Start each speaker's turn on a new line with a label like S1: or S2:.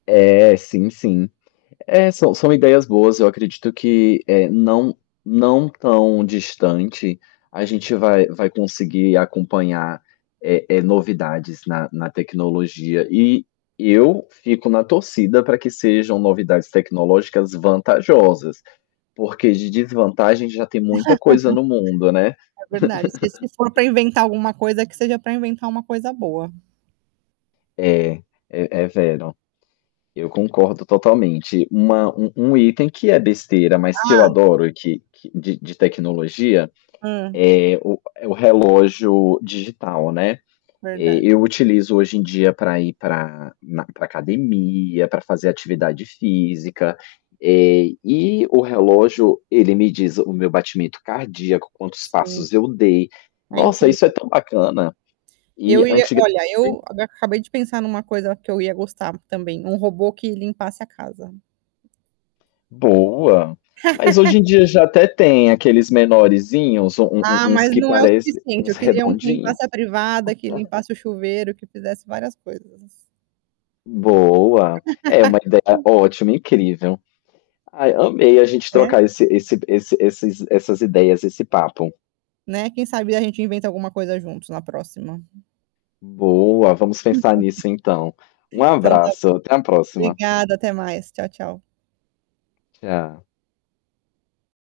S1: É, sim, sim. É, são são ideias boas, eu acredito que, eh, não não tão distante, a gente vai vai conseguir acompanhar, eh-eh, novidades na-na tecnologia e e eu fico na torcida para que sejam novidades tecnológicas vantajosas, porque de desvantagem já tem muita coisa no mundo, né
S2: É verdade, s se for para inventar alguma coisa, que seja para inventar uma coisa boa.
S1: É, é é vero. Eu concordo totalmente. Uma um um item que é besteira, mas que eu
S2: Hã.
S1: adoro e que que de de tecnologia
S2: Hum.
S1: é o é o relógio digital, né. Eh,
S2: Verdade.
S1: eu utilizo hoje em dia para ir para na para academia, para fazer atividade física, eh, e o relógio ele me diz o meu batimento cardíaco, quantos
S2: Sim.
S1: passos eu dei.
S2: É.
S1: Nossa, isso é
S2: incrível.
S1: tão bacana.
S2: Eu
S1: E,
S2: ia
S1: antiga
S2: olha, eu
S1: [unintelligible]
S2: eu acabei de pensar em uma coisa que eu ia gostar também, um robô que limpasse a casa.
S1: Boa. Mas hoje em dia já até tem aqueles menoreszinhos, um-um
S2: Ah,
S1: uns
S2: mas
S1: que
S2: não é o
S1: parece
S2: suficiente.
S1: uns
S2: Eu queria um que
S1: redondinhos.
S2: limpasse a privada, que limpasse o chuveiro, que fizesse várias coisas.
S1: Boa. É uma ideia ótima, incrível. Ai, amei a gente
S2: É?
S1: trocar esse esse esse esses essas ideias, esse papo.
S2: Né. Quem sabe a gente inventa alguma coisa juntos na próxima?
S1: Boa, vamos pensar nisso, então. Um
S2: Então está
S1: abraço,
S2: bom.
S1: até a próxima.
S2: Obrigada, até mais. Tchau, tchau.
S1: Tchau.